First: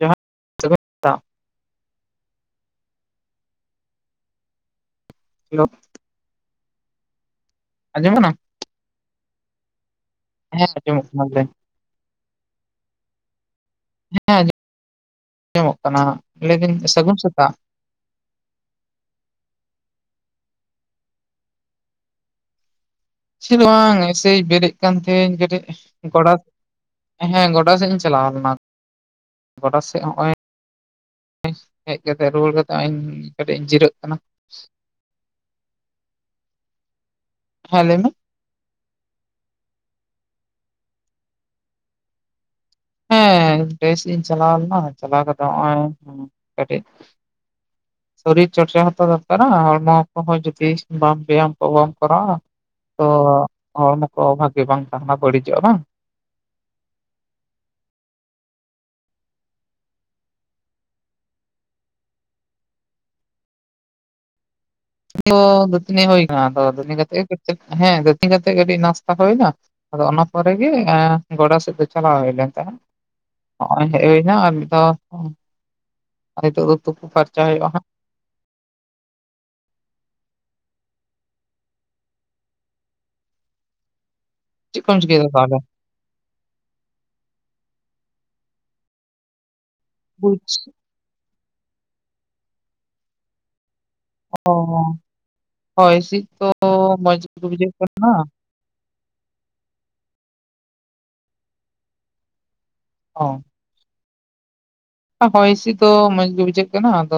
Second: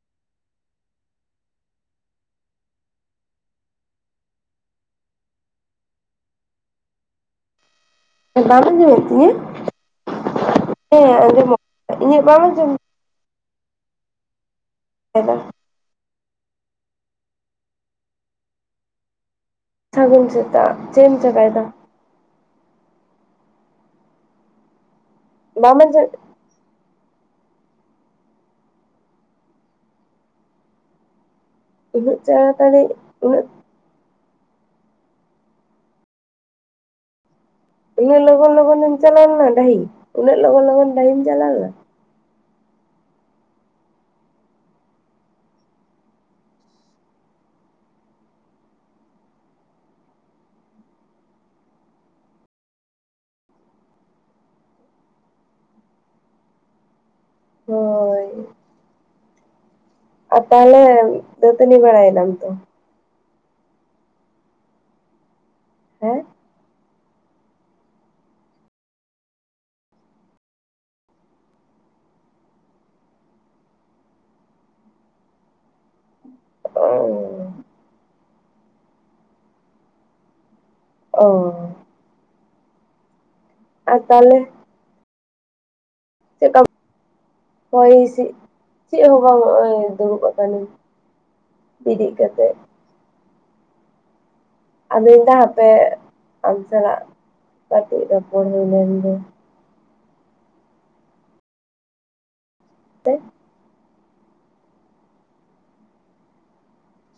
ᱡᱚᱦᱟᱸᱨ ᱥᱟᱜᱩᱱ ᱥᱮᱛᱟᱹᱜ [unintelligible] [unintelligible] ᱟᱸᱡᱚᱢ ᱠᱟᱱᱟ [unintelligible] ᱵᱮᱛᱤᱧ [unintelligible] ᱦᱮᱸ ᱟᱸᱡᱚᱢᱚᱜ ᱠᱟᱱᱟ᱾ [unintelligible] ᱦᱮᱸ ᱫᱟ ᱟᱸᱡᱚᱢᱚᱜ ᱠᱟᱱᱟ ᱞᱟᱹᱭᱫᱟᱹᱧ ᱥᱟᱜᱩᱱ ᱥᱮᱛᱟᱹᱜ ᱥᱟᱜᱩᱱ ᱥᱮᱛᱟᱹᱜ ᱪᱮᱫᱮᱢ ᱪᱤᱠᱟᱭ ᱮᱫᱟ? ᱪᱮᱫ ᱦᱚ ᱵᱟᱝ ᱮᱭ ᱥᱮᱭ ᱵᱮᱨᱮᱫ ᱠᱟᱱ ᱛᱟᱦᱮᱱᱹᱧ ᱠᱟᱹᱴᱤᱡ ᱵᱟᱢ ᱟᱸᱡᱚᱢ ᱜᱚᱰᱟ ᱦᱮᱸ ᱜᱚᱰᱟ ᱥᱮᱫ ᱤᱧ ᱪᱟᱞᱟᱣ ᱞᱮᱱᱟ ᱜᱳᱰᱟ ᱥᱮᱫ ᱦᱚᱸᱜᱼᱚᱭ ᱦᱮᱡ ᱩᱱᱟᱹᱜ ᱠᱟᱛᱮᱜ ᱨᱩᱣᱟᱹᱲ ᱠᱟᱛᱮᱜ ᱛᱟᱲᱟᱛᱟᱲᱤ ᱤᱧ ᱩᱱᱟᱹᱜ ᱠᱟᱹᱴᱤᱡ ᱤᱧ ᱡᱤᱨᱟᱹᱜ ᱠᱟᱱᱟ [inaudible] ᱦᱮᱸ ᱞᱟᱹᱭ ᱢᱮ ᱩᱱᱟᱹᱜ ᱞᱚᱜᱚᱱ ᱞᱚᱜᱚᱱ ᱮᱢ ᱪᱟᱞᱟᱣᱞᱱᱟ ᱰᱟᱹᱦᱤ ᱩᱱᱟᱹᱜ ᱞᱚᱜᱚᱱ ᱞᱚᱜᱚᱱ ᱰᱟᱹᱦᱤᱢ ᱪᱞᱟᱣᱱᱟ ᱦᱮᱸ ᱵᱮᱥ ᱤᱧ ᱪᱟᱞᱟᱣ ᱞᱮᱱᱟ ᱪᱟᱞᱟᱣ ᱠᱟᱛᱮᱜ ᱱᱚᱜᱼᱚᱭ ᱠᱟᱹᱴᱤᱡ ᱦ [unintelligible] ᱥᱚᱨᱤᱨ ᱪᱚᱨᱪᱟ ᱦᱚᱸᱛᱚ ᱫᱚᱨᱠᱟᱨᱟ ᱦᱚᱲᱢᱚ ᱠᱚ ᱦᱚ ᱡᱚᱫᱤ ᱵᱟᱝ ᱵᱮᱭᱟᱢ ᱠᱚ ᱵᱟᱢ ᱠᱚᱨᱟᱣᱟ ᱛᱚ ᱦᱚᱲᱢᱚ ᱠᱚ ᱵᱷᱟᱜᱮ ᱵᱟᱝ ᱛᱟᱦᱮᱱᱟ ᱵᱟᱹᱲᱤᱡᱚᱜᱼᱟ ᱵᱟᱝ [unintelligible] ᱦᱳᱭ ᱟᱨ ᱛᱟᱦᱚᱞᱮ ᱫᱟᱹᱛᱟᱹᱱᱤ ᱵᱟᱲᱟᱭᱱᱟᱢ ᱛᱚ ᱛᱚ ᱫᱟᱹᱛᱟᱹᱱᱤ ᱦᱮᱸ ᱦᱩᱭ ᱠᱟᱱᱟ ᱫᱚ ᱦᱮᱸ ᱜᱟᱛᱤᱧ ᱠᱟᱛᱮᱜ ᱠᱟᱹᱴᱤᱡ ᱱᱟᱥᱛᱟ ᱦᱩᱭᱱᱟ ᱟᱫᱚ ᱚᱱᱟ ᱯᱚᱨᱮᱜ ᱜᱮ ᱜᱚᱰᱟ ᱥᱮᱫ ᱫᱚ ᱪᱟᱞᱟᱣ [unintelligible] ᱱᱚᱜᱼᱚᱭ ᱦᱮᱡ ᱦᱩᱭᱱᱟ ᱫᱚ ᱟᱨ ᱱᱤᱛᱚᱜ ᱫᱚ ᱛᱩᱯᱩ ᱯᱷᱟᱨᱪᱟ ᱦᱩᱭᱩᱜᱼᱟ ᱦᱟᱸᱜ [inaudible] ᱚ ᱟᱨ ᱛᱟᱦᱚᱞᱮ ᱪᱮᱫᱠᱚᱢ ᱪᱤᱠᱟᱹᱭ-ᱫᱟ ᱛᱟᱦᱚᱞᱮ ᱪᱮᱫᱠᱟ ᱦᱚᱭ ᱦᱤᱥᱤᱫ ᱪᱮᱫ ᱦᱚᱸ ᱵᱟᱝᱚᱜᱼᱟ ᱫᱩᱲᱩᱵ ᱟᱠᱟᱱᱟᱧ ᱵᱮᱨᱮᱜ ᱠᱟᱛᱮ ᱚ ᱟᱫᱚ ᱤᱧᱫᱟ ᱦᱟᱯᱮ ᱦᱚᱭ ᱦᱤᱸᱥᱤᱫ ᱛᱚ ᱟᱢ ᱥᱟᱞᱟᱜ ᱢᱚᱸᱡᱽ ᱜᱮ ᱵᱩᱡᱷᱟᱹᱜ ᱠᱟᱹᱴᱤᱡ ᱠᱟᱱᱟ ᱨᱚᱯᱚᱲ ᱦᱩᱭ ᱞᱮᱱᱜᱮ ᱛᱚ ᱚ ᱦᱚᱭ ᱦᱤᱸᱥᱤᱫ ᱫᱚ ᱢᱚᱸᱡᱽ ᱜᱮ ᱵᱩᱡᱷᱟᱹᱜ ᱠᱟᱱᱟ ᱟᱫᱚ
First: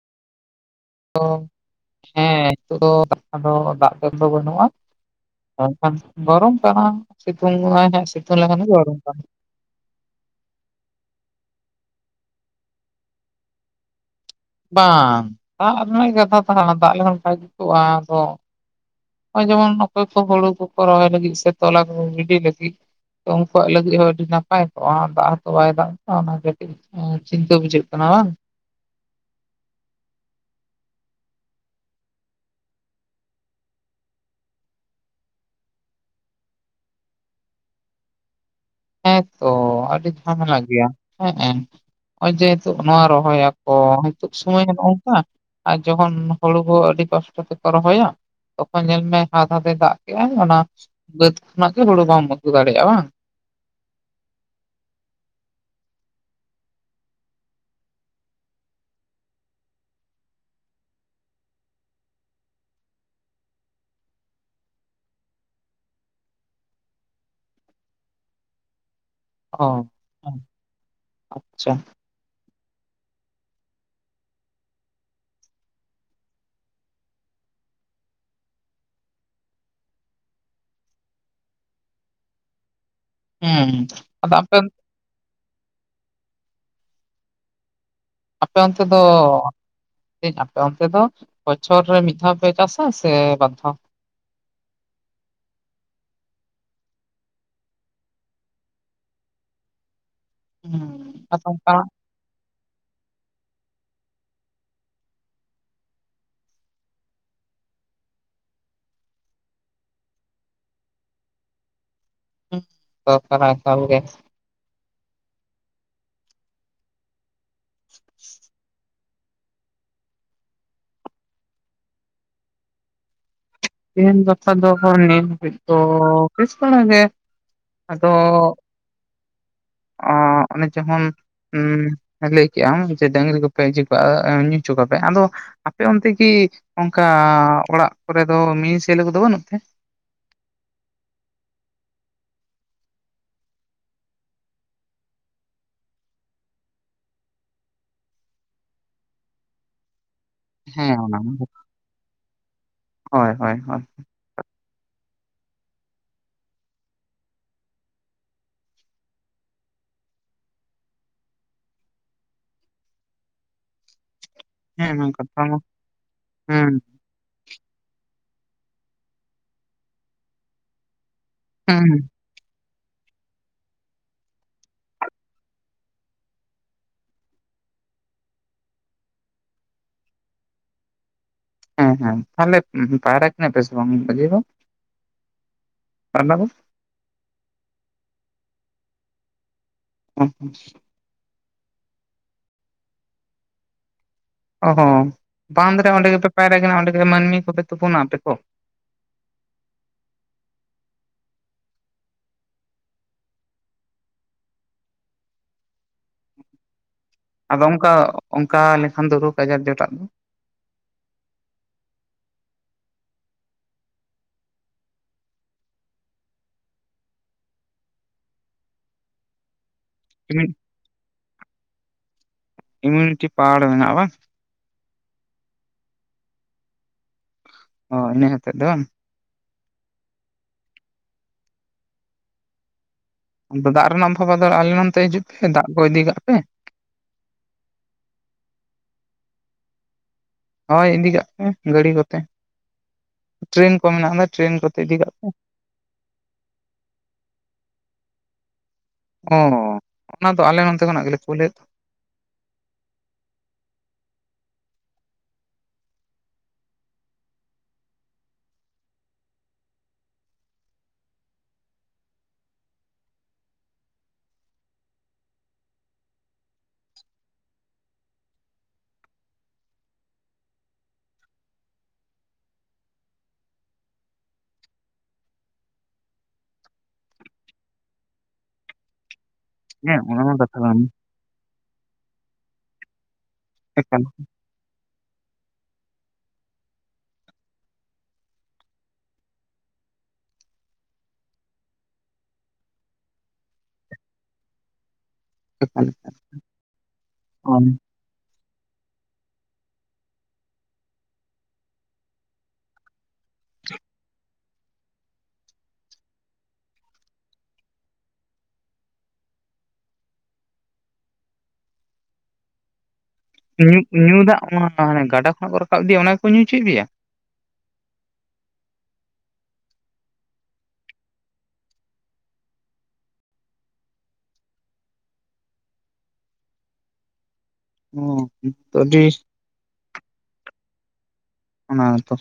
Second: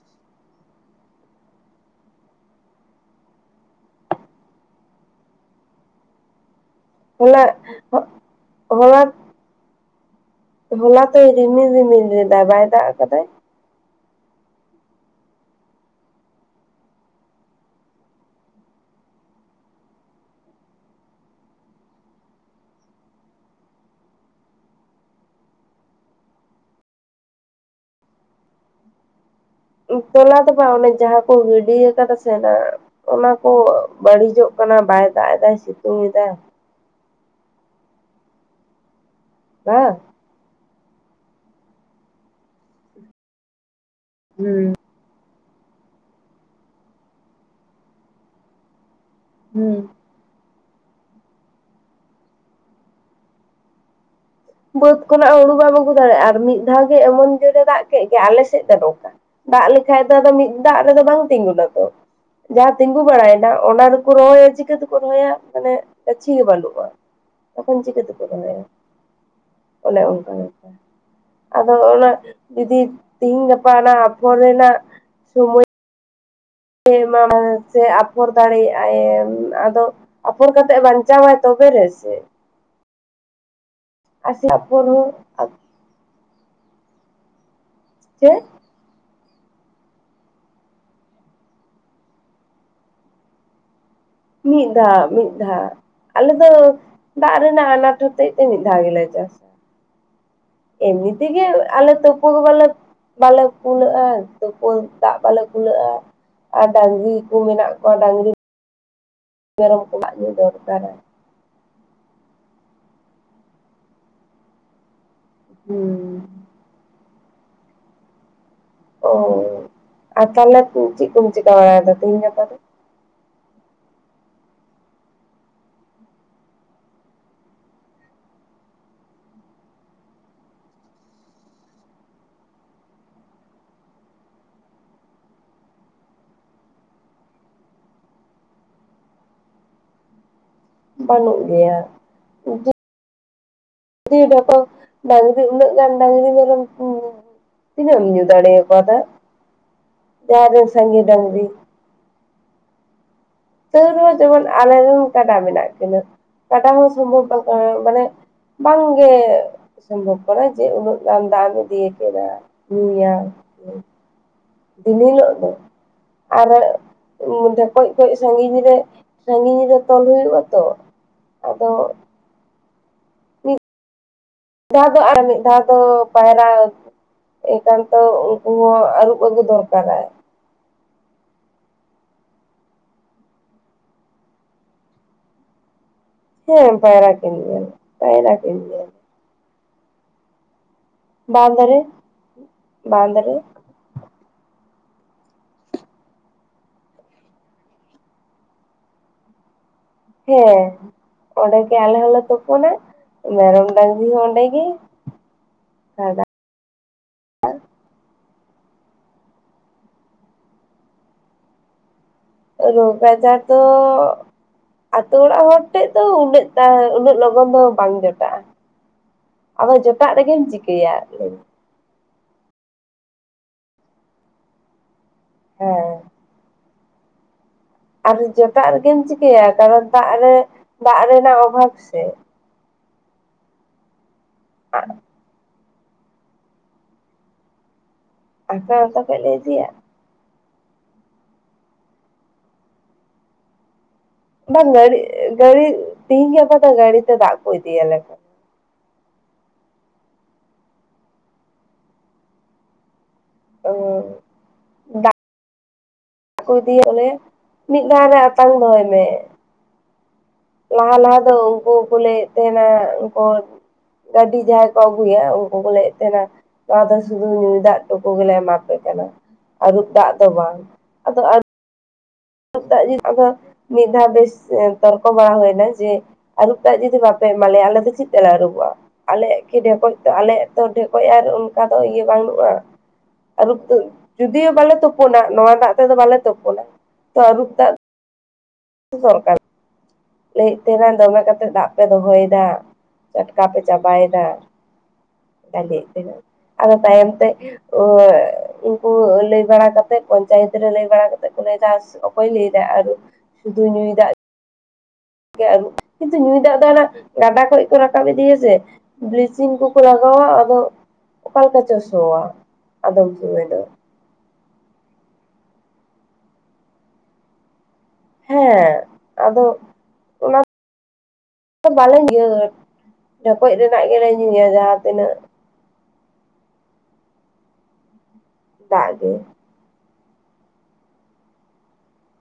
ᱦᱮᱸ ᱱᱤᱛᱚᱜ ᱫᱚ ᱫᱚ ᱫᱟᱜ ᱫᱚᱞ ᱫᱚ ᱵᱟᱹᱱᱩᱜᱼᱟ [unintelligible] ᱜᱚᱨᱚᱢ ᱠᱟᱱᱟ ᱦᱚᱞᱟ ᱥᱤᱛᱩᱝ ᱦᱚ ᱥᱤᱛᱩᱝ ᱞᱮᱠᱷᱟᱱ ᱜᱮ ᱜᱚᱨᱚᱢ ᱦᱚᱞᱟ ᱠᱟᱱᱟ ᱦᱚᱞᱟ ᱛᱚᱭ ᱨᱤᱢᱤᱞ ᱨᱤᱢᱤᱞ ᱨᱮᱫᱟᱭ ᱵᱟᱭ ᱫᱟᱜ ᱟᱠᱟᱫᱟᱭ? ᱵᱟᱝ ᱫᱟᱜ ᱨᱮᱱᱟᱜ ᱠᱟᱛᱷᱟ ᱛᱟᱦᱮᱱᱟ ᱫᱟᱜ ᱞᱮᱠᱷᱟᱱ ᱵᱟᱭ ᱡᱩᱛᱩᱜᱼᱟ ᱟᱫᱚ ᱡᱮᱢᱚᱱ ᱚᱠᱚᱭ ᱠᱚ ᱦᱩᱲᱩ ᱠᱚᱠᱚ ᱨᱚᱦᱚᱭ ᱞᱟᱹᱜᱤᱫ ᱥᱮ ᱛᱚᱞᱟ ᱠᱚᱠᱚ ᱜᱤᱰᱤ ᱞᱟᱹᱜᱤᱫ ᱛᱚ ᱩᱱᱠᱩᱣᱟᱜ ᱞᱟᱹᱜᱤᱫ ᱦᱚᱸ ᱟᱹᱰᱤ ᱱᱟᱯᱟᱭ ᱠᱚᱜᱼᱟ ᱫᱟᱜ ᱦᱚᱸᱛᱚ ᱵᱟᱭ ᱫᱟᱜ ᱮᱫᱟ ᱚᱱᱟ ᱜᱮ ᱠᱟᱹᱴᱤᱡ ᱪᱤᱱᱛᱟᱹ ᱵᱩᱡᱷᱟᱹᱜ ᱠᱟᱱᱟ ᱦᱮᱸ [unintelligible] ᱛᱚᱞᱟ ᱫᱚ ᱵᱟᱝ ᱚᱱᱮ ᱡᱟᱦᱟᱸ ᱠᱚ ᱜᱤᱰᱠᱟᱫᱟ ᱥᱮ ᱚᱱᱟ ᱠᱚ ᱵᱟᱹᱲᱤᱡᱚᱜ ᱠᱟᱱᱟ ᱵᱟᱭ ᱫᱟᱭ ᱫᱟᱭ ᱥᱤᱛᱩᱝ ᱮ ᱫᱟᱭ ᱦᱮᱸᱛᱚ ᱵᱟᱝ ᱟᱹᱰᱤ ᱡᱷᱟᱢᱮᱞᱟ ᱜᱮᱭᱟ ᱦᱮᱸ ᱱᱚᱜ ᱚᱚᱭ ᱡᱮ ᱱᱤᱛᱚᱜ ᱱᱚᱣᱟ ᱨᱚᱦᱚᱭᱟ ᱚ ᱱᱤᱛᱚᱜ ᱥᱳᱢᱚᱭ ᱦᱩᱸ ᱱᱚ ᱱᱚᱝᱠᱟ ᱟᱨ ᱡᱚᱠᱷᱚᱱ ᱦᱩᱲᱩ ᱠᱚ ᱟᱹᱰᱤ ᱠᱚᱥᱴᱚ ᱛᱮᱠᱚ ᱨᱚᱦᱚᱭᱟ ᱛᱚᱠᱷᱚᱱ ᱧᱮᱞ ᱦᱟᱛ ᱦᱟᱛᱮ ᱦᱩᱸ ᱮ ᱫᱟᱜ ᱠᱮᱫᱮᱜᱟᱭ ᱚᱱᱟ ᱵᱟᱹᱫᱽ ᱠᱷᱚᱱᱟᱜ ᱜᱮ ᱦᱩᱲᱩ ᱵᱟᱢ ᱟᱹᱜᱩ ᱫᱟᱲᱮᱭᱟᱜᱼᱟ ᱵᱟᱝ ᱵᱟᱹᱫᱽ ᱠᱷᱚᱱᱟᱜ ᱦᱩᱲᱩ ᱵᱟᱢ ᱟᱹᱜᱩ ᱫᱟᱲᱮᱭᱟᱜᱼᱟ ᱟᱨ ᱢᱤᱫ ᱫᱷᱟᱣ ᱜᱮ ᱮᱢᱚᱱ ᱡᱳᱨᱮ ᱮ ᱫᱟᱜ ᱠᱮᱫ ᱜᱮ ᱟᱞᱮ ᱥᱮᱫ ᱫᱚ ᱱᱚᱝᱠᱟ ᱫᱟᱜ ᱞᱮᱠᱷᱟ ᱫᱚ ᱟᱫᱚ ᱢᱤᱫ ᱫᱟᱜ ᱨᱮᱫᱚ ᱵᱟᱝ ᱛᱤᱸᱜᱩᱟᱱᱟ ᱛᱚ ᱡᱟᱦᱟᱸ ᱛᱤᱸᱜᱩ ᱵᱟᱲᱟᱭᱮᱱᱟ ᱚᱱᱟ ᱫᱚᱠᱚ ᱨᱚᱦᱚᱭᱟ ᱪᱤᱠᱟᱹ ᱛᱮᱠᱚ ᱨᱚᱦᱚᱭᱟ ᱢᱟᱱᱮ ᱜᱟᱹᱪᱷᱤ ᱜᱮ ᱵᱟᱹᱱᱩᱜᱼᱟ ᱛᱚᱠᱷᱚᱱ ᱪᱤᱠᱟᱹᱛᱮ ᱠᱚ ᱫᱚᱦᱚᱭᱟ ᱚ ᱚᱱᱮ ᱚᱱᱠᱟ ᱟᱪᱪᱷᱟ ᱟᱫᱚ ᱚᱱᱟ ᱡᱩᱫᱤ ᱛᱮᱤᱦᱤᱧ ᱜᱟᱯᱟ ᱚᱱᱟ ᱟᱯᱷᱚᱨ ᱨᱮᱱᱟᱜ ᱥᱚᱢᱚᱭ ᱥᱮ ᱮᱢᱟ ᱢᱟᱭ ᱥᱮ ᱟᱯᱷᱚᱨ ᱫᱟᱲᱮᱭᱟᱜᱼ ᱟᱭ ᱟᱫᱚ ᱟᱯᱷᱚᱨ ᱠᱟᱛᱮ ᱵᱟᱧᱪᱟᱣᱟᱭ ᱛᱚᱵᱮ ᱛᱚᱵᱮ ᱨᱮᱥᱮ ᱦᱩᱸ ᱟᱫᱚ ᱟᱥᱤ ᱟᱯᱮ ᱟᱯᱷᱚᱨ ᱦᱚ ᱪᱮ ᱟᱯᱮ ᱚᱱᱛᱮ ᱫᱚ ᱟᱯᱮ ᱚᱱᱛᱮ ᱫᱚ ᱵᱚᱪᱷᱚᱨ ᱨᱮ ᱢᱤᱫ ᱫᱷᱟᱣ ᱯᱮ ᱪᱟᱥᱟ ᱥᱮ ᱵᱟᱨ ᱫᱷᱟᱣ ᱢᱤᱫ ᱫᱷᱟᱣ ᱢᱤᱫ ᱫᱷᱟᱣ ᱟᱞᱮ ᱫᱚ ᱫᱟᱜ ᱨᱮᱱᱟᱜ ᱟᱱᱟᱴ ᱦᱚᱛᱮᱡ ᱛᱮ ᱢᱤᱫ ᱫᱷᱟᱣ ᱜᱮᱞᱮ ᱪᱟᱥᱟ ᱮᱢᱱᱤ ᱦᱩᱸ ᱛᱮᱜᱮ ᱟᱫᱚ ᱚᱱᱠᱟ ᱟᱞᱮ ᱛᱚᱯᱩ ᱜᱮ ᱵᱟᱞᱮ ᱩᱱᱟᱹᱜᱼᱟ ᱛᱩᱯᱳᱜ ᱫᱟᱜ ᱵᱟᱞᱮ ᱠᱩᱞᱟᱹᱜᱼᱟ ᱟᱨ ᱰᱟᱝᱨᱤ ᱠᱚ ᱢᱮᱱᱟᱜ ᱠᱚᱣᱟ ᱰᱟᱝᱨᱤ ᱢᱮᱨᱚᱢ ᱠᱚᱣᱟᱜ ᱧᱩ ᱫᱚᱨᱠᱟᱨᱟ ᱦᱩᱸ ᱫᱟᱨᱠᱟᱨᱟ ᱮᱠᱟᱞ ᱜᱮ ᱦᱩᱸ [inaudible] ᱚ ᱛᱟᱦᱞᱮ ᱪᱮᱫ ᱠᱚᱢ ᱪᱤᱠᱟᱹ ᱵᱟᱲᱟᱭᱫᱟ ᱛᱮᱦᱤᱧ ᱜᱟᱯᱟ ᱫᱚ? ᱛᱮᱦᱮᱧ ᱜᱟᱯᱟ ᱫᱚ ᱟᱵᱟᱨ ᱱᱤᱭᱟᱹ ᱜᱷᱟᱲᱤᱡ ᱫᱚ ᱵᱮᱥ ᱵᱟᱲᱟ ᱜᱮ ᱟᱫᱚ ᱚ ᱚᱱᱮ ᱡᱚᱦᱚᱱ ᱞᱟᱹᱭ ᱠᱮᱫᱮᱜᱟᱢ ᱰᱟᱹᱟᱝᱨᱤ ᱠᱚᱯᱮ ᱤᱭᱟ. ᱠᱚᱣᱟ ᱟᱫᱚ ᱟᱯᱮ ᱚᱱᱛᱮ ᱠᱤ ᱚᱱᱠᱟ ᱚᱲᱟᱜ ᱠᱚᱨᱮ ᱫᱚ ᱢᱮᱭᱮ ᱪᱷᱮᱞᱮ ᱠᱚᱫᱚ ᱵᱟᱹᱱᱩᱜ ᱛᱮ? ᱵᱟᱹᱱᱩᱜ ᱜᱮᱭᱟ ᱤᱫᱤᱭ ᱛᱟᱠ ᱰᱟᱝᱨᱤ ᱩᱱᱟᱹᱜ ᱜᱟᱱ ᱰᱟᱹᱟᱝᱨᱤ ᱢᱮᱨᱚᱢ ᱛᱤᱱᱟᱹᱜ ᱮᱢ ᱧᱩ ᱫᱟᱣᱲᱮ ᱟᱠᱚᱣᱟᱜ ᱫᱟᱜ ᱡᱟᱦᱟ ᱨᱮᱱ ᱦᱮᱸ ᱥᱟᱺᱜᱤ ᱚᱱᱟ ᱰᱟᱝᱨᱤ ᱦᱳᱭ ᱦᱳᱭ ᱦᱳᱭ ᱛᱟᱹᱣ ᱨᱮᱦᱚᱸ ᱡᱮᱢᱚᱱ ᱟᱞᱮᱨᱮᱱ ᱜᱟᱰᱟ ᱢᱮᱱᱟᱜ ᱠᱤᱱᱟᱹ ᱜᱟᱰᱟ ᱦᱚᱸ ᱥᱚᱢᱵᱷᱚᱵ ᱵᱟᱝ ᱠᱟᱱᱟ ᱢᱟᱱᱮ ᱵᱟᱝᱜᱮ ᱥᱚᱢᱵᱷᱚᱵ ᱠᱟᱱᱟ ᱡᱮ ᱩᱱᱟᱹᱜ ᱜᱟᱱ ᱫᱟᱜ ᱤᱫᱤ ᱟᱠᱟᱫᱟ ᱧᱩᱭᱟᱢ ᱫᱤᱱ ᱦᱮᱸ ᱦᱤᱞᱳᱜ ᱠᱟᱛᱷᱟ ᱫᱚ ᱢᱟ ᱟᱨ ᱦᱩᱸ ᱢᱤᱫ ᱠᱟᱹᱪ ᱠᱟᱹᱪ ᱥᱟᱹᱜᱤᱧ ᱨᱮ ᱥᱟᱹᱜᱤᱧ ᱨᱮ ᱛᱚᱞ ᱦᱩᱭᱩᱜ ᱟ ᱛᱚ ᱟᱫᱚ ᱦᱩᱸ ᱢᱤᱫ ᱫᱷᱟᱣ ᱫᱚ ᱟᱨ ᱢᱤᱫ ᱫᱷᱟᱣ ᱫᱚ ᱯᱟᱭᱨᱟ ᱮᱱᱠᱷᱟᱱ ᱛᱚ ᱩᱱᱠᱩ ᱦᱚᱸ ᱟᱹᱨᱩᱵ ᱟᱹᱜᱩ ᱫᱚᱨᱠᱟᱨᱟᱭ ᱦᱮᱸ ᱦᱮᱸ ᱛᱟᱦᱮ ᱯᱟᱭᱨᱟ ᱠᱤᱱᱟᱹ ᱯᱮᱥᱮ ᱵᱟᱝ ᱢᱟᱹᱡᱷᱤ ᱫᱚ ᱯᱟᱭᱨᱟ ᱫᱚ? ᱦᱮᱸ ᱯᱟᱭᱨᱟ ᱠᱤᱱ ᱜᱮᱭᱟᱞᱮ ᱯᱟᱭᱨᱟ ᱠᱤᱱ ᱜᱮᱭᱟᱞᱮ ᱟ [inaudible] ᱵᱟᱫ ᱨᱮ ᱵᱟᱫ ᱨᱮ ᱚ ᱦᱚᱸ ᱵᱟᱸᱫᱽ ᱨᱮ ᱚᱸᱰᱮ ᱜᱮᱯᱮ ᱯᱟᱭᱨᱟ ᱚᱸᱰᱮ ᱜᱮ ᱢᱟᱹᱱᱢᱤ ᱠᱚᱯᱮ ᱛᱩᱯᱩᱱᱟ ᱟᱯᱮ ᱠᱚ ᱦᱮᱸ ᱚᱸᱰᱮᱜᱮ ᱟᱞᱮ ᱦᱚᱸᱞᱮ ᱛᱩᱯᱳᱱᱟ ᱢᱮᱨᱚᱢ ᱰᱟᱹᱟᱝᱨᱤ ᱦᱚᱸ ᱚᱸᱰᱮᱜᱮ ᱥᱟᱜᱟᱫ ᱟᱫᱚ ᱚᱱᱠᱟ ᱚᱱᱠᱟ ᱞᱮᱠᱷᱟᱱ ᱫᱚ ᱨᱳᱜᱽ ᱟᱡᱟᱨ ᱡᱚᱴᱟᱜ ᱫᱚ ᱨᱳᱜᱚ ᱟᱡᱟᱨ ᱫᱚ ᱟᱹᱛᱩ ᱚᱲᱟᱜ ᱦᱚᱲ ᱴᱷᱮᱡ ᱫᱚ ᱩᱱᱟᱹᱜ ᱩᱱᱟᱹᱜ ᱞᱚᱜᱚᱱ ᱫᱚ ᱵᱟᱝ ᱡᱚᱴᱟᱜᱼᱟ ᱟᱫᱚ ᱡᱚᱴᱟᱜ ᱨᱮᱜᱮᱢ ᱪᱤᱠᱟᱹᱭᱟ ᱞᱟᱹᱭ ᱢᱮ ᱤᱢᱤᱭᱩᱱᱤᱴᱤ ᱯᱟᱣᱟᱨ ᱢᱮᱱᱟᱜᱼᱟ ᱵᱟᱝ ᱦᱮᱸ ᱚ ᱟᱨ ᱤᱱᱟᱹ ᱦᱚᱛᱮᱡ ᱫᱚ ᱡᱚᱴᱚᱣᱟᱜ ᱵᱟᱝ? ᱨᱮᱜᱮᱢ ᱪᱤᱠᱟᱹᱭᱟ ᱠᱟᱨᱚᱱ ᱫᱟᱜ ᱨᱮ ᱫᱟᱜ ᱨᱮᱱᱟᱜ ᱚᱵᱷᱟᱵ ᱥᱮ ᱟᱫᱚ ᱫᱟᱜ ᱨᱮᱱᱟᱜ ᱚᱵᱷᱟᱵᱽᱫᱚ ᱟᱞᱮ ᱱᱚᱱᱛᱮ ᱦᱤᱡᱩᱜ ᱯᱮ ᱫᱟᱜ ᱠᱚ ᱤᱫᱤ ᱠᱟᱜ ᱯᱮ ᱟᱯᱮ ᱟᱹᱛᱩ ᱠᱷᱚᱱ ᱞᱮ ᱤᱫᱤᱭᱟ ᱦᱳᱭ ᱤᱫᱤ ᱠᱟᱜ ᱯᱮ ᱜᱟᱹᱲᱤ ᱠᱚᱛᱮ ᱴᱨᱮᱹᱱ ᱵᱟᱝ ᱜᱟᱹᱲᱤ ᱜᱟᱹᱲᱤ ᱛᱮᱦᱤᱧ ᱜᱟᱯᱟ ᱫᱚ ᱜᱟᱹᱲᱤ ᱛᱮ ᱫᱟᱜ ᱠᱚ ᱤᱫᱤ ᱟᱞᱮ ᱠᱟᱱᱟ ᱚ ᱚᱱᱟ ᱫᱚ ᱟᱞᱮ ᱚᱱᱛᱮ ᱠᱷᱚᱱᱟᱜ ᱜᱮᱞᱮ ᱠᱩᱞ ᱮᱫ ᱚᱸᱻ ᱠᱚ ᱤᱸᱫᱤ ᱟᱞᱮ ᱢᱤᱫ ᱫᱷᱟᱣ ᱨᱮ ᱟᱛᱟᱝ ᱫᱚᱦᱚᱭ ᱢᱮ ᱞᱟᱦᱟ ᱞᱟᱦᱟ ᱫᱚ ᱩᱱᱠᱩ ᱠᱚ ᱞᱟᱹᱭᱮᱫ ᱛᱟᱦᱮᱱᱟ ᱩᱱᱠᱩ ᱜᱟᱹᱰᱤ ᱡᱟᱦᱟᱸᱭ ᱠᱚ ᱟᱹᱜᱩᱭᱟ ᱩᱱᱠᱩ ᱠᱚ ᱞᱟᱹᱭᱮᱫ ᱛᱟᱦᱮᱱᱟ ᱱᱚᱣᱟ ᱫᱚ ᱥᱩᱫᱩ ᱧᱩᱭ ᱫᱟᱜ ᱴᱩᱠᱩ ᱜᱮᱞᱮ ᱮᱢᱟᱯᱮ ᱠᱟᱱᱟ ᱟᱹᱨᱩᱵ ᱫᱟᱜ ᱫᱚ ᱵᱟᱝ ᱟᱫᱚ ᱟᱹᱨᱩᱵ ᱫᱟᱜ ᱡᱩᱫᱤ ᱫᱚ ᱢᱤᱫ ᱫᱷᱟᱣ ᱵᱮᱥ ᱛᱚᱨᱠᱚ ᱵᱟᱲᱟ ᱦᱩᱭᱱᱟ ᱡᱮ ᱟᱹᱨᱩᱵ ᱫᱟᱜ ᱡᱩᱫᱤ ᱵᱟᱯᱮ ᱢᱟᱞᱮ ᱟᱞᱮ ᱫᱚ ᱪᱮᱫ ᱛᱮᱞᱮ ᱨᱩᱵᱚᱜᱼᱟ ᱟᱞᱮ ᱠᱤ ᱰᱷᱮᱠᱚᱡ ᱦᱮᱸ ᱛᱚ ᱚᱱᱟ ᱢᱟ ᱟᱞᱮᱭᱟᱜ ᱠᱟᱛᱷᱟ ᱛᱚ ᱠᱟᱱ ᱰᱷᱮᱠᱚᱡ ᱟᱨ ᱚᱱᱠᱟ ᱫᱚ ᱤᱭᱟᱹ ᱵᱟᱹᱱᱩᱜᱼᱟ᱾ ᱟᱨᱩ ᱮᱠᱟᱞ ᱡᱩᱫᱤᱭᱳ ᱵᱟᱞᱮ ᱛᱩᱯᱩᱱᱟ ᱱᱚᱣᱟ ᱫᱟᱜ ᱛᱮᱫᱚ ᱵᱟᱞᱮ ᱛᱩᱯᱩᱱᱟ᱾ ᱛᱚ ᱟᱨᱩᱵ ᱫᱟᱜ ᱛᱚ ᱫᱚᱨᱠᱟᱨᱟ᱾ ᱞᱟᱹᱭᱮᱫ ᱛᱟᱦᱮᱱᱟ ᱫᱚᱢᱮ ᱠᱟᱛᱮᱫ ᱫᱟᱜ ᱯᱮ ᱫᱚᱦᱚᱭᱮᱫᱟ ᱴᱟᱴᱠᱟ ᱯᱮ ᱪᱟᱵᱟᱭᱮᱫᱟ᱾ ᱚᱱᱠᱟᱭ ᱮᱠᱟᱞ ᱞᱟᱭᱮᱫ ᱮᱠᱟᱞ ᱛᱟᱦᱮᱱᱟ ᱛᱟᱭᱚᱢ ᱛᱮ ᱚ ᱚᱻ [unintelligible] ᱩᱱᱠᱩ ᱞᱟᱹᱭ ᱵᱟᱲᱟ ᱠᱟᱛᱮᱫ ᱯᱚᱧᱪᱟᱭᱮᱛ ᱨᱮ ᱞᱟᱹᱭ ᱵᱟᱲᱟ ᱠᱟᱛᱮᱫ ᱠᱚ ᱞᱟᱹᱭᱫᱟ ᱚᱠᱚᱭ ᱞᱟᱹᱭ ᱫᱟ ᱟᱨ ᱥᱩᱫᱩ ᱧᱩᱭ ᱫᱟᱜ ᱟᱹᱨᱩ ᱠᱤᱱᱛᱩ ᱧᱩᱭ ᱫᱟᱜ ᱫᱚ ᱦᱟ ᱜᱟᱰᱟ ᱠᱷᱚᱡ ᱠᱚ ᱨᱟᱠᱟᱵ ᱤᱫᱤᱭᱟ ᱥᱮ ᱵᱤᱞᱤᱪᱤᱝ ᱠᱚᱠᱚ ᱞᱟᱜᱟᱣ ᱼᱟ ᱟᱫᱚ ᱚᱠᱟ ᱞᱮᱠᱟ ᱪᱚ ᱥᱚᱣᱟ ᱟᱫᱚᱢ ᱥᱚᱢᱚᱭ ᱫᱚ ᱧᱩ ᱧᱩ ᱫᱟᱜ ᱜᱟᱰᱟ ᱠᱷᱚᱱᱟᱜ ᱠᱚ ᱨᱟᱠᱟᱵ ᱤᱫᱤᱭᱟ ᱚᱱᱟ ᱜᱮᱠᱚ ᱧᱩ ᱦᱚᱪᱚᱭᱮᱫ ᱯᱮᱭᱟ? ᱦᱮᱸ ᱟᱫᱚ ᱚᱱᱟ ᱵᱟᱞᱮ ᱧᱩ ᱰᱷᱚᱠᱚᱡ ᱨᱮᱱᱟᱜ ᱜᱮᱞᱮ ᱧᱩᱭᱟ ᱡᱟᱦᱟᱸ ᱛᱤᱱᱟᱹᱜ ᱚᱸᱻ ᱛᱚ ᱫᱟᱜ ᱟᱹᱰᱤ ᱜᱮ ᱚᱱᱟ ᱛᱚ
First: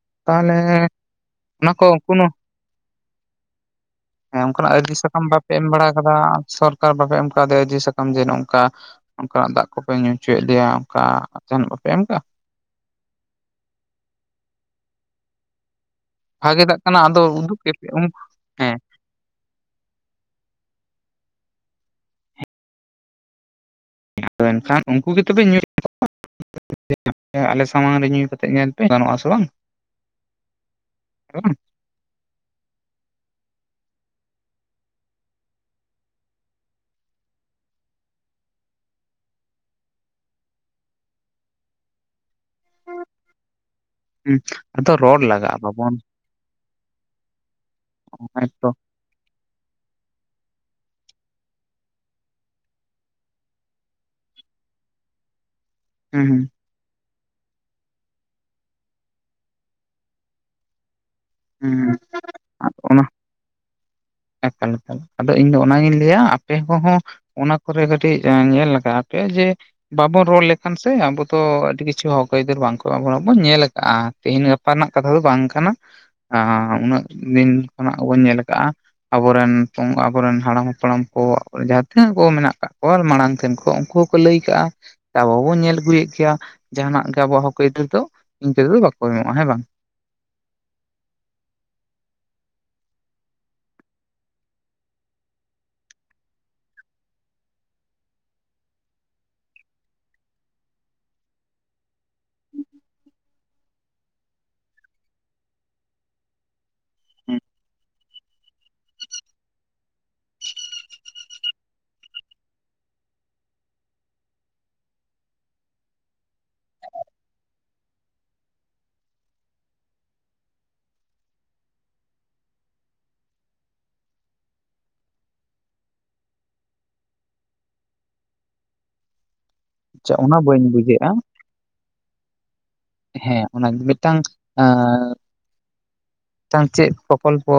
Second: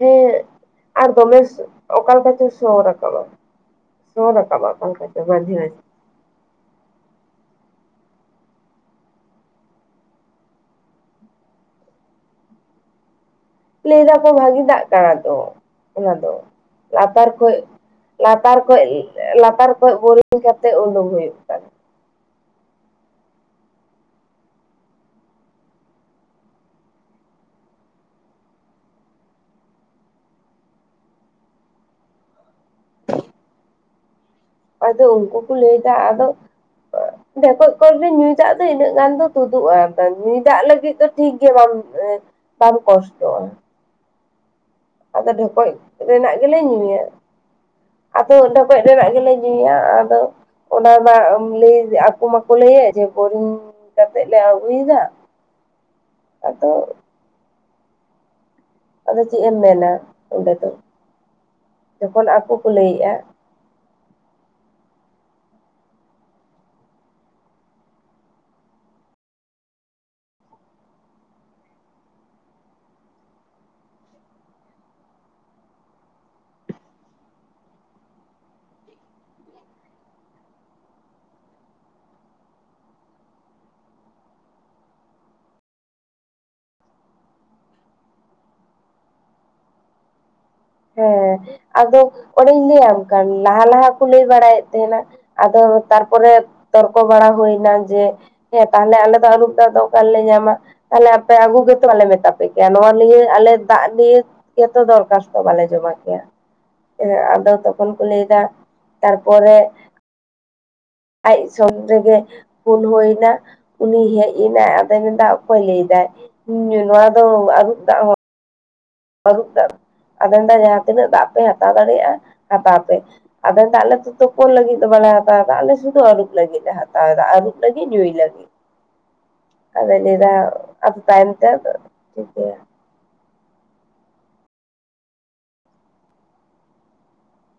ᱦᱮᱸ ᱛᱟᱦᱚᱞᱮ ᱟᱨ ᱫᱚᱢᱮ ᱚᱱᱟ ᱠᱚ ᱚᱠᱟ ᱠᱳᱱᱳ ᱞᱮᱠᱟ ᱪᱚ ᱥᱚ ᱨᱟᱠᱟᱵ ᱼᱟ᱾ ᱦᱮᱸ ᱚᱱᱠᱟᱱᱟᱜ ᱟᱹᱫᱤ ᱥᱟᱠᱟᱢ ᱵᱟᱯᱮ ᱮᱢ ᱵᱟᱲᱟ ᱟᱠᱟᱫᱟ ᱥᱚᱨᱠᱟᱨ ᱵᱟᱯᱮ ᱮᱢ ᱠᱟᱣᱫᱮᱭᱟ ᱡᱤ ᱥᱟᱠᱟᱢ ᱡᱮ ᱱᱚᱝᱠᱟ ᱚᱝᱠᱟᱱᱟᱜ ᱫᱟᱜ ᱠᱚᱯᱮ ᱧᱩ ᱦᱚᱪᱚᱭᱮᱫ ᱞᱮᱭᱟ ᱚᱱᱠᱟ [unintelligible] ᱮᱢᱠᱟ ᱞᱟᱹᱭ ᱫᱟᱯᱮ ᱵᱷᱟᱜᱤ ᱫᱟᱜ ᱠᱟᱱᱟ ᱛᱚ ᱚᱱᱟ ᱫᱚ ᱵᱷᱟᱜᱮ ᱫᱟᱜ ᱠᱟᱱᱟ ᱟᱫᱚ ᱞᱟᱛᱟᱨ ᱠᱷᱚᱡ ᱩᱫᱩᱜ ᱯᱮ ᱞᱟᱛᱟᱨ ᱦᱮᱸ ᱠᱷᱚᱡ ᱞᱟᱛᱟᱨ ᱠᱷᱚᱡ ᱵᱳᱨᱤᱝ ᱠᱟᱛᱮᱫ ᱩᱰᱩᱝ ᱦᱩᱭᱩᱜ ᱠᱟᱱᱟ᱾ ᱟᱫᱚ ᱮᱱᱠᱷᱟᱱ ᱩᱱᱠᱩ ᱜᱮ ᱛᱚᱵᱮᱧ ᱠᱚᱣᱟ ᱟᱞᱮ ᱥᱟᱢᱟᱝ ᱨᱮ ᱧᱩ ᱠᱟᱛᱮ ᱧᱮᱞ ᱯᱮ ᱜᱟᱱᱚᱜ ᱟᱥᱮ ᱵᱟᱝ [unintelligible] ᱟᱫᱚ ᱩᱱᱠᱩ ᱠᱚ ᱞᱟᱹᱭᱫᱟ ᱟᱫᱚ ᱰᱷᱮᱠᱚᱡ ᱠᱚᱞ ᱧᱩᱭ ᱫᱟᱜ ᱫᱚ ᱤᱱᱟᱹᱜ ᱜᱟᱱ ᱫᱚ ᱛᱩᱫᱩᱜᱼᱟ ᱧᱩᱭ ᱫᱟᱜ ᱞᱟᱹᱜᱤᱫ ᱫᱚ ᱴᱷᱤᱠᱜᱮᱭᱟ ᱵᱟᱝ [unintelligible] ᱵᱟᱢ ᱠᱚᱥᱴᱚ ᱼᱟ ᱦᱮᱸ ᱟᱫᱚ ᱰᱷᱮᱠᱚᱡ ᱨᱮᱱᱟᱜ ᱜᱮᱞᱮ ᱧᱩᱭᱟ ᱟᱫᱚ ᱦᱮᱸᱛᱚ ᱰᱷᱮᱠᱚᱡ ᱨᱮᱱᱟᱜ ᱜᱮᱞᱮ ᱧᱩᱭᱟ ᱟᱫᱚ ᱚᱱᱟ ᱱᱟ ᱞᱟᱹᱭ ᱟᱠᱚ ᱢᱟᱠᱚ ᱞᱟᱹᱭᱟ ᱡᱮ ᱵᱳᱨᱤᱝ ᱠᱟᱛᱮᱜ ᱞᱮ ᱟᱹᱜᱩᱭᱮᱫᱟ ᱦᱩᱸ ᱟᱫᱚ ᱟᱫᱚ ᱪᱮᱫ ᱮᱢ ᱢᱮᱱᱟ ᱚᱸᱰᱮ ᱫᱚ ᱦᱩᱸ ᱦᱩᱸ ᱡᱚᱠᱷᱚᱱ ᱟᱠᱚ ᱠᱚ ᱚᱱᱟ ᱞᱟᱹᱭᱮᱫᱼᱟ [inaudible] ᱟᱫᱚ ᱤᱧ ᱫᱚ ᱚᱱᱟᱜᱤᱧ ᱞᱟᱹᱭᱟ ᱟᱯᱮ ᱠᱚᱦᱚᱸ ᱚᱱᱟ ᱠᱚᱨᱮ ᱠᱟᱹᱴᱤᱡ ᱧᱮᱞ ᱞᱟᱜᱟᱣ ᱟᱯᱮ ᱡᱮ ᱵᱟᱵᱚᱱ ᱨᱚᱲ ᱞᱮᱠᱷᱟᱱ ᱥᱮ ᱟᱵᱚ ᱫᱚ ᱟᱹᱰᱤ ᱠᱤᱪᱷᱩ ᱦᱚᱠ ᱟᱹᱭᱫᱟᱹᱨ ᱵᱟᱝ ᱠᱚ ᱮᱢᱟ ᱵᱚᱱᱟ ᱧᱮᱞ ᱟᱠᱟ ᱼᱟ ᱜᱟᱯᱟᱱᱟᱜ ᱠᱟᱛᱷᱟ ᱫᱚ ᱵᱟᱝ ᱠᱟᱱᱟ ᱩᱱᱟᱹᱜ ᱫᱤᱱ ᱠᱷᱚᱱᱟᱜ ᱵᱚᱱ ᱧᱮᱞ ᱟᱠᱟᱜᱼᱟ ᱟᱵᱚᱨᱮᱱ ᱟᱵᱚᱨᱮᱱ ᱦᱟᱲᱟᱢ ᱦᱟᱯᱲᱟᱢ ᱠᱚ ᱡᱟᱦᱟᱸ ᱛᱤᱱᱟᱹᱜ ᱠᱚ ᱢᱮᱱᱟᱜ ᱠᱟᱜ ᱠᱚᱣᱟ ᱢᱟᱲᱟᱝ ᱛᱮᱱ ᱠᱚ ᱩᱱᱠᱩ ᱦᱚᱸᱠᱚ ᱞᱟᱹᱭ ᱠᱟᱜᱼᱟ ᱟᱵᱚ ᱦᱚᱸ ᱵᱚᱱ ᱧᱮᱞ ᱟᱹᱜᱩᱭᱮᱫ ᱜᱮᱭᱟ ᱡᱟᱦᱟᱱᱟᱜ ᱜᱮ ᱟᱵᱚᱣᱟᱜ ᱦᱚᱠ ᱟᱹᱭᱫᱟᱹᱨ ᱫᱚ ᱤᱱᱠᱟᱹ ᱛᱮᱫᱚ ᱵᱟᱠᱚ ᱮᱢᱚᱜᱼᱟ ᱦᱮᱸ ᱵᱟᱝ ᱦᱮᱸ ᱟᱫᱚ ᱚᱸᱰᱮᱧ ᱞᱟᱹᱭᱟᱢ ᱠᱟᱱ ᱞᱟᱦᱟ ᱞᱟᱦᱟ ᱠᱚ ᱞᱟᱹᱭ ᱵᱟᱲᱟᱭᱮᱫ ᱛᱟᱦᱮᱱᱟ ᱟᱫᱚ ᱛᱟᱨᱯᱚᱨᱮ ᱛᱚᱨᱠᱚ ᱵᱟᱲᱟ ᱦᱩᱭᱱᱟ ᱡᱮ ᱦᱮᱸ ᱛᱟᱦᱞᱮ ᱟᱞᱮ ᱫᱚ ᱟᱹᱨᱩᱵ ᱫᱟᱜ ᱫᱚ ᱚᱠᱟ ᱨᱮᱞᱮ ᱧᱟᱢᱟ ᱟᱯᱮ ᱟᱹᱜᱩ ᱜᱮᱛᱚ ᱵᱟᱞᱮ ᱢᱮᱛᱟ ᱯᱮ ᱠᱮᱭᱟ ᱱᱚᱣᱟ ᱱᱤᱭᱟᱹᱮ ᱟᱞᱮ ᱫᱟᱜ ᱱᱤᱭᱮ ᱡᱚᱛᱚ ᱫᱚᱨᱠᱟᱨ ᱵᱟᱞᱮ ᱡᱚᱢᱟ ᱠᱮᱭᱟ ᱟᱫᱚ ᱛᱚᱠᱷᱚᱱ ᱠᱚ ᱞᱟᱹᱭᱫᱟ ᱛᱟᱨᱯᱚᱨᱮ ᱟᱡ ᱥᱚᱢ ᱨᱮᱜᱮ ᱯᱷᱳᱱ ᱦᱩᱭᱱᱟ ᱩᱱᱤ ᱦᱮᱡ ᱮᱱᱟᱭ ᱟᱫᱚᱭ ᱢᱮᱱᱫᱟ ᱚᱠᱚᱭ ᱞᱟᱹᱭᱫᱟ ᱱᱚᱣᱟ ᱫᱚ ᱟᱹᱨᱩᱵ ᱫᱟᱜ ᱦᱚᱸ ᱟᱨᱩᱯ ᱫᱟᱜ ᱟᱫᱚ ᱢᱮᱱᱛᱮ ᱡᱟᱦᱟᱸ ᱛᱤᱱᱟᱹᱜ ᱫᱟᱜ ᱯᱮ ᱦᱟᱛᱟᱣ ᱫᱟᱲᱮᱭᱟᱜᱼᱟ ᱦᱟᱛᱟᱣ ᱯᱮ ᱟᱫᱚ ᱫᱟᱜ ᱟᱞᱮ ᱛᱳᱯ ᱞᱟᱹᱜᱤᱫ ᱫᱚ ᱵᱟᱝ ᱦᱟᱛᱟᱣ ᱠᱟᱜᱟ ᱞᱮ ᱥᱩᱫᱩ ᱟᱞᱩᱵ ᱞᱟᱹᱜᱤᱫ ᱞᱮ ᱦᱟᱛᱟᱣᱫᱟ ᱟᱹᱨᱩᱵ ᱞᱟᱹᱜᱤᱫ ᱧᱩᱭ ᱞᱟᱹᱜᱤᱫ᱾ ᱟᱫᱚᱭ ᱟᱪᱪᱷᱟ ᱞᱟᱭ ᱫᱟᱻ ᱚᱱᱟ ᱵᱟᱹᱧ ᱵᱩᱡᱷᱟᱹᱜᱼᱟ ᱛᱟᱭᱚᱢ ᱛᱮ ᱟᱫᱚᱻ ᱴᱷᱤᱠ ᱜᱮᱭᱟ ᱦᱮᱸ ᱚᱱᱟᱜᱮ ᱢᱤᱫᱴᱟᱝ ᱟᱸᱻ ᱢᱤᱫᱴᱟᱝ ᱪᱮᱫ ᱯᱨᱚᱠᱚᱞᱯᱚ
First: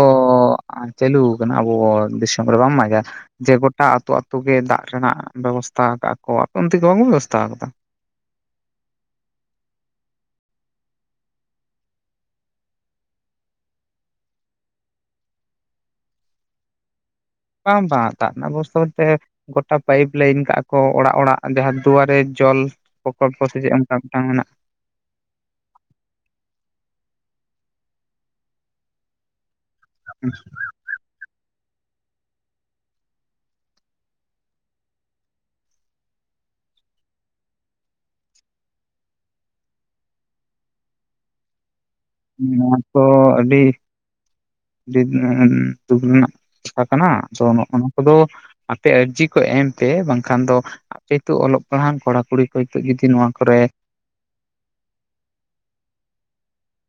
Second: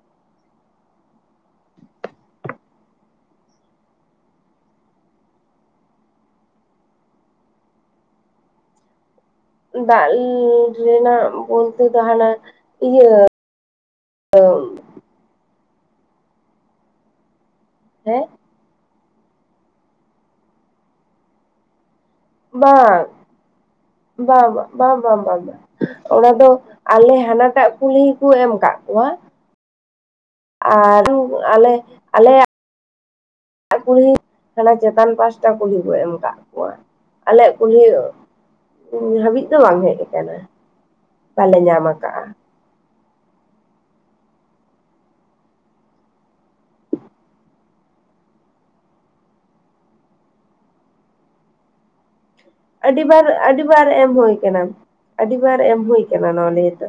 ᱪᱟᱹᱞᱩ ᱠᱟᱱᱟ ᱟᱵᱚ ᱫᱤᱥᱚᱢ ᱨᱮ ᱵᱟᱢ ᱵᱟᱲᱟᱭ ᱜᱮᱭᱟ? ᱡᱮ ᱜᱚᱴᱟ ᱟᱹᱛᱩᱛᱳ ᱜᱮ ᱫᱟᱜ ᱨᱮᱱᱟᱜ ᱵᱮᱵᱚᱥᱛᱷᱟ ᱟᱠᱟᱜᱟᱠᱚ ᱟᱯᱮ ᱩᱱᱛᱮ ᱠᱤ ᱵᱟᱠᱚ ᱵᱮᱵᱚᱥᱛᱷᱟ ᱟᱠᱟᱫᱟ? [inaudible] ᱫᱟᱜ ᱨᱮᱱᱟᱜ ᱵᱚᱞᱛᱮ ᱫᱚ ᱦᱟᱱᱟᱻ ᱤᱭᱟᱹᱻ [unintelligible] ᱵᱟᱝ ᱵᱟᱝ ᱦᱮᱸ ᱫᱟᱜ ᱨᱮᱱᱟᱜ ᱵᱮᱵᱚᱥᱛᱟᱷᱟ ᱵᱚᱞᱛᱮ ᱜᱚᱴᱟ ᱯᱟᱭᱤᱯ ᱞᱟᱹᱭᱤᱱ ᱠᱟᱜᱼᱟ ᱠᱚ ᱚᱲᱟᱜ ᱚᱲᱟᱜ ᱡᱟᱦᱟᱸ ᱫᱩᱣᱟᱨᱮ ᱡᱚᱞ ᱵᱟᱝ ᱯᱨᱚᱠᱚᱞᱯᱚ ᱥᱮ ᱪᱮᱫ ᱚᱱᱠᱟ ᱢᱤᱫᱴᱟᱝ ᱢᱮᱱᱟᱜ ᱵᱟᱝ ᱵᱟᱝ ᱵᱟᱝ ᱵᱟᱝ ᱵᱟᱝ ᱚᱱᱟ ᱫᱚ ᱟᱞᱮ ᱦᱟᱱᱟᱴᱟᱜ ᱠᱩᱞᱦᱤ ᱠᱚ ᱮᱢ ᱠᱟᱜ ᱠᱚᱣᱟ ᱟᱨ ᱟᱞᱮᱻ ᱟᱞᱮᱭᱟᱜ ᱟᱞ ᱠᱩᱞᱦᱤ ᱦᱟᱱᱟ ᱪᱮᱛᱟᱱ ᱯᱟᱥᱴᱟ ᱠᱩᱞᱦᱤ ᱠᱚ ᱮᱢ ᱠᱟᱜ ᱠᱚᱣᱟ ᱟᱞᱮᱭᱟᱜ ᱠᱩᱞᱦᱤᱻ ᱦᱟᱹᱵᱤᱡ ᱫᱚ ᱵᱟᱝ ᱦᱮᱡ ᱟᱠᱟᱱᱟ ᱵᱟᱞᱮ ᱧᱟᱢ ᱟ ᱱᱚᱣᱟ ᱛᱚ ᱟᱹᱰᱤᱻ ᱟᱰᱤ ᱫᱩᱠ ᱨᱮᱱᱟᱜ ᱠᱟᱛᱷᱟ ᱠᱟᱱᱟ ᱛᱚ ᱱᱚᱝᱠᱟ ᱫᱚ ᱦᱟᱱᱛᱮ ᱟᱨᱡᱤ ᱠᱚ ᱮᱢ ᱯᱮ ᱵᱟᱝᱠᱷᱟᱱ ᱫᱚ ᱟᱯᱮᱛᱚ ᱚᱞᱚᱜ ᱯᱟᱲᱦᱟᱜ ᱠᱚᱲᱟ ᱠᱩᱲᱤ ᱠᱚ ᱱᱤᱛᱚᱜ ᱡᱩᱫᱤ ᱟᱹᱰᱤᱵᱟᱨ ᱱᱚᱣᱟ ᱠᱚᱨᱮ ᱟᱹᱰᱤᱵᱟᱨ ᱮᱢ ᱦᱩᱭ ᱠᱟᱱᱟ ᱟᱹᱰᱤᱵᱟᱨ ᱮᱢ ᱦᱩᱭ ᱠᱟᱱᱟ ᱱᱚᱜ ᱱᱤᱭᱟᱹ ᱛᱮ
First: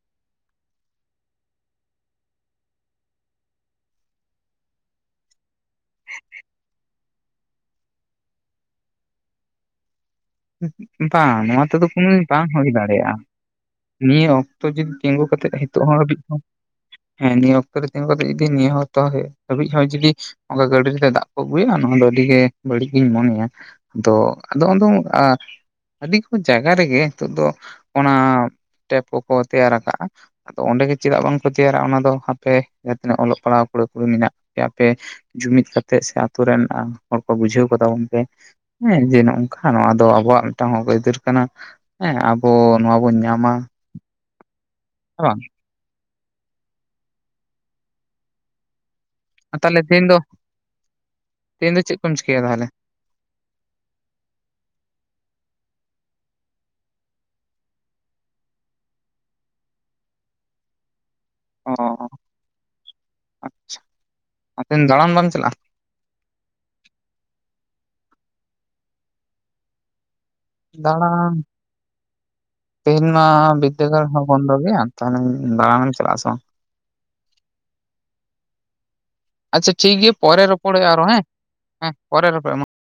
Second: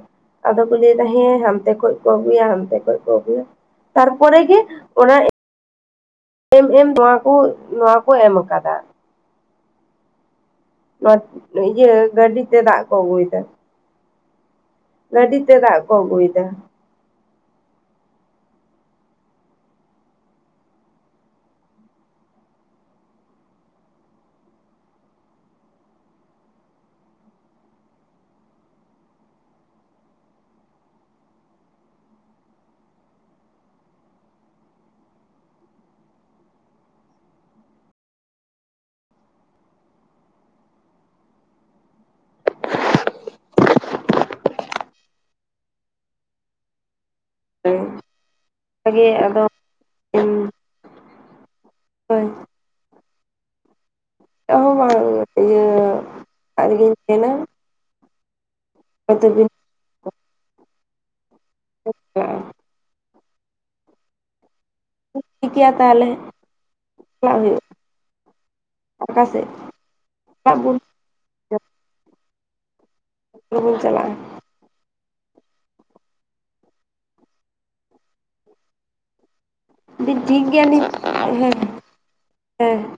ᱟᱫᱚ ᱠᱚ ᱞᱟᱹᱭᱫᱟ ᱦᱮᱸ ᱦᱟᱱᱛᱮ ᱠᱷᱚᱡ ᱠᱚ ᱟᱹᱜᱩᱭᱟ ᱦᱟᱱᱛᱮ ᱠᱷ ᱠᱚ ᱟᱹᱜᱩᱭᱟ᱾ ᱛᱟᱨᱯᱚᱨᱮ ᱜᱮ ᱚᱱᱟ ᱮᱢ ᱮᱢ ᱱᱚᱣᱟ ᱠᱚ ᱱᱚᱣᱟ ᱠᱚ ᱮᱢ ᱟᱠᱟᱫᱟ᱾ ᱵᱟᱝ ᱱᱚᱣᱟ ᱛᱮᱫᱚ ᱤᱭᱟᱹ ᱠᱳᱱᱳ ᱫᱤᱱ ᱵᱟᱝ ᱜᱟᱹᱰᱤᱛᱮ ᱦᱩᱭ ᱫᱟᱜ ᱠᱚ ᱫᱟᱲᱮᱭᱟᱜᱼᱟ ᱟᱹᱜᱩᱭᱮᱫᱟ ᱱᱤᱭᱟᱹ ᱚᱠᱛᱚ ᱛᱚ ᱡᱚᱫᱤ ᱛᱤᱸᱜᱩ ᱠᱟᱛᱮ ᱜᱟᱹᱰᱤᱛᱮ ᱫᱟᱜ ᱱᱤᱛᱚᱜ ᱠᱚ ᱦᱚᱸ ᱦᱟᱹᱵᱤᱡ ᱟᱹᱜᱩᱭᱮᱫᱟ ᱦᱮᱸ ᱱᱤᱭᱟᱹ ᱚᱠᱛᱚ ᱨᱮ ᱛᱤᱸᱜᱩ ᱠᱟᱛᱮ ᱡᱚᱫᱤ ᱱᱤᱭᱟᱹ ᱦᱚᱛᱚ ᱦᱟᱹᱤᱡ ᱦᱚᱸ ᱡᱚᱫᱤ ᱚᱱᱠᱟ ᱜᱟᱹᱰᱤ ᱨᱮ ᱫᱟᱜ ᱠᱚ ᱟᱹᱜᱩᱭᱟ ᱚᱱᱟ ᱟᱹᱰᱤᱜᱮ ᱵᱟᱹᱲᱤᱡ ᱜᱤᱧ ᱢᱚᱱᱮᱭᱟ ᱟᱫᱚ ᱟᱫᱚ ᱟᱫᱚᱻ ᱟᱹᱰᱤ ᱠᱚ ᱡᱟᱭᱜᱟ ᱨᱮᱜᱮ ᱱᱤᱛᱚᱜ ᱫᱚ ᱚᱱᱟᱻ ᱴᱮᱯ ᱠᱚᱠᱚ ᱛᱮᱭᱟᱨ ᱟᱠᱟᱟᱜᱼᱟ ᱟᱫᱚ ᱚᱸᱰᱮᱜ ᱪᱮᱫᱟᱜ ᱵᱟᱝᱠᱚ ᱛᱮᱭᱟᱨᱟ ᱚᱱᱟ ᱫᱚ ᱦᱟᱯᱮ ᱡᱟᱦᱟᱸ ᱛᱤᱱᱟᱹᱜ ᱚᱞᱚᱜ ᱯᱟᱲᱦᱟᱣ ᱠᱚᱲᱟ ᱠᱩᱲᱤ ᱢᱮᱱᱟᱜ ᱯᱮᱭᱟ ᱟᱯᱮ ᱡᱩᱢᱤᱫ ᱠᱟᱛᱮ ᱥᱮ ᱟᱹᱛᱩ ᱨᱮᱱ ᱦᱚᱲ ᱠᱚ ᱵᱩᱡᱷᱟᱹᱣ ᱠᱟᱛᱟᱵᱚᱱ ᱯᱮ ᱦᱮᱸ ᱡᱮ ᱱᱚᱜ ᱱᱚᱝᱠᱟ᱾ ᱱᱚᱣᱟ ᱫᱚ ᱟᱵᱚᱣᱟᱜ ᱢᱤᱫᱴᱟᱝ ᱦᱚᱸᱜ ᱟᱹᱭᱫᱟᱹᱨ ᱠᱟᱱᱟ ᱦᱮᱸ ᱟᱵᱚ ᱱᱚᱣᱟ ᱵᱚᱱ ᱧᱟᱢᱟ᱾ ᱦᱮᱵᱟᱝ ᱦᱩᱻ ᱛᱟᱦᱚᱞᱮ ᱛᱮᱦᱮᱧ ᱫᱚ ᱛᱮᱦᱮᱧ ᱫᱚ ᱪᱮᱫ ᱠᱚᱢ ᱪᱤᱠᱟᱭᱟ ᱛᱟᱦᱚᱞᱮ ᱪᱮᱜᱦᱚᱸ ᱵᱟᱝ ᱟᱜᱮᱧ ᱮᱱᱟ [unintelligible] ᱟᱫᱚ ᱵᱤᱱ ᱟᱪᱷᱟ ᱟᱪᱷᱟ ᱴᱷᱤᱠ ᱜᱮᱭᱟ ᱛᱟᱦᱚᱞᱮ ᱪᱟᱞᱟᱜ ᱦᱩᱭᱩᱜᱼᱟ᱾ ᱚᱠᱟ ᱥᱮᱜ ᱫᱟᱬᱟᱱ ᱛᱮᱦᱮᱧ ᱢᱟ ᱦᱚᱲ ᱵᱚᱱ ᱵᱤᱫᱟᱹᱜᱟᱲ ᱪᱟᱞᱟᱜᱼᱟ ᱦᱚᱸ ᱵᱚᱱ ᱜᱮ᱾ ᱛᱟᱦᱮᱱᱮᱧ ᱫᱟᱬᱟᱱᱮᱢ ᱪᱟᱞᱟᱜᱼᱟ ᱥᱮ ᱵᱟᱝ? ᱟᱪᱷᱟ ᱴᱷᱤᱠ ᱜᱮᱭᱟ ᱯᱚᱨᱮ ᱨᱚᱯᱚᱲᱚᱜᱼᱟ ᱟᱨᱚ ᱦᱮᱸ ᱦᱮᱸ ᱯᱚᱨᱮ ᱨᱚᱯᱚᱲ ᱢᱟ᱾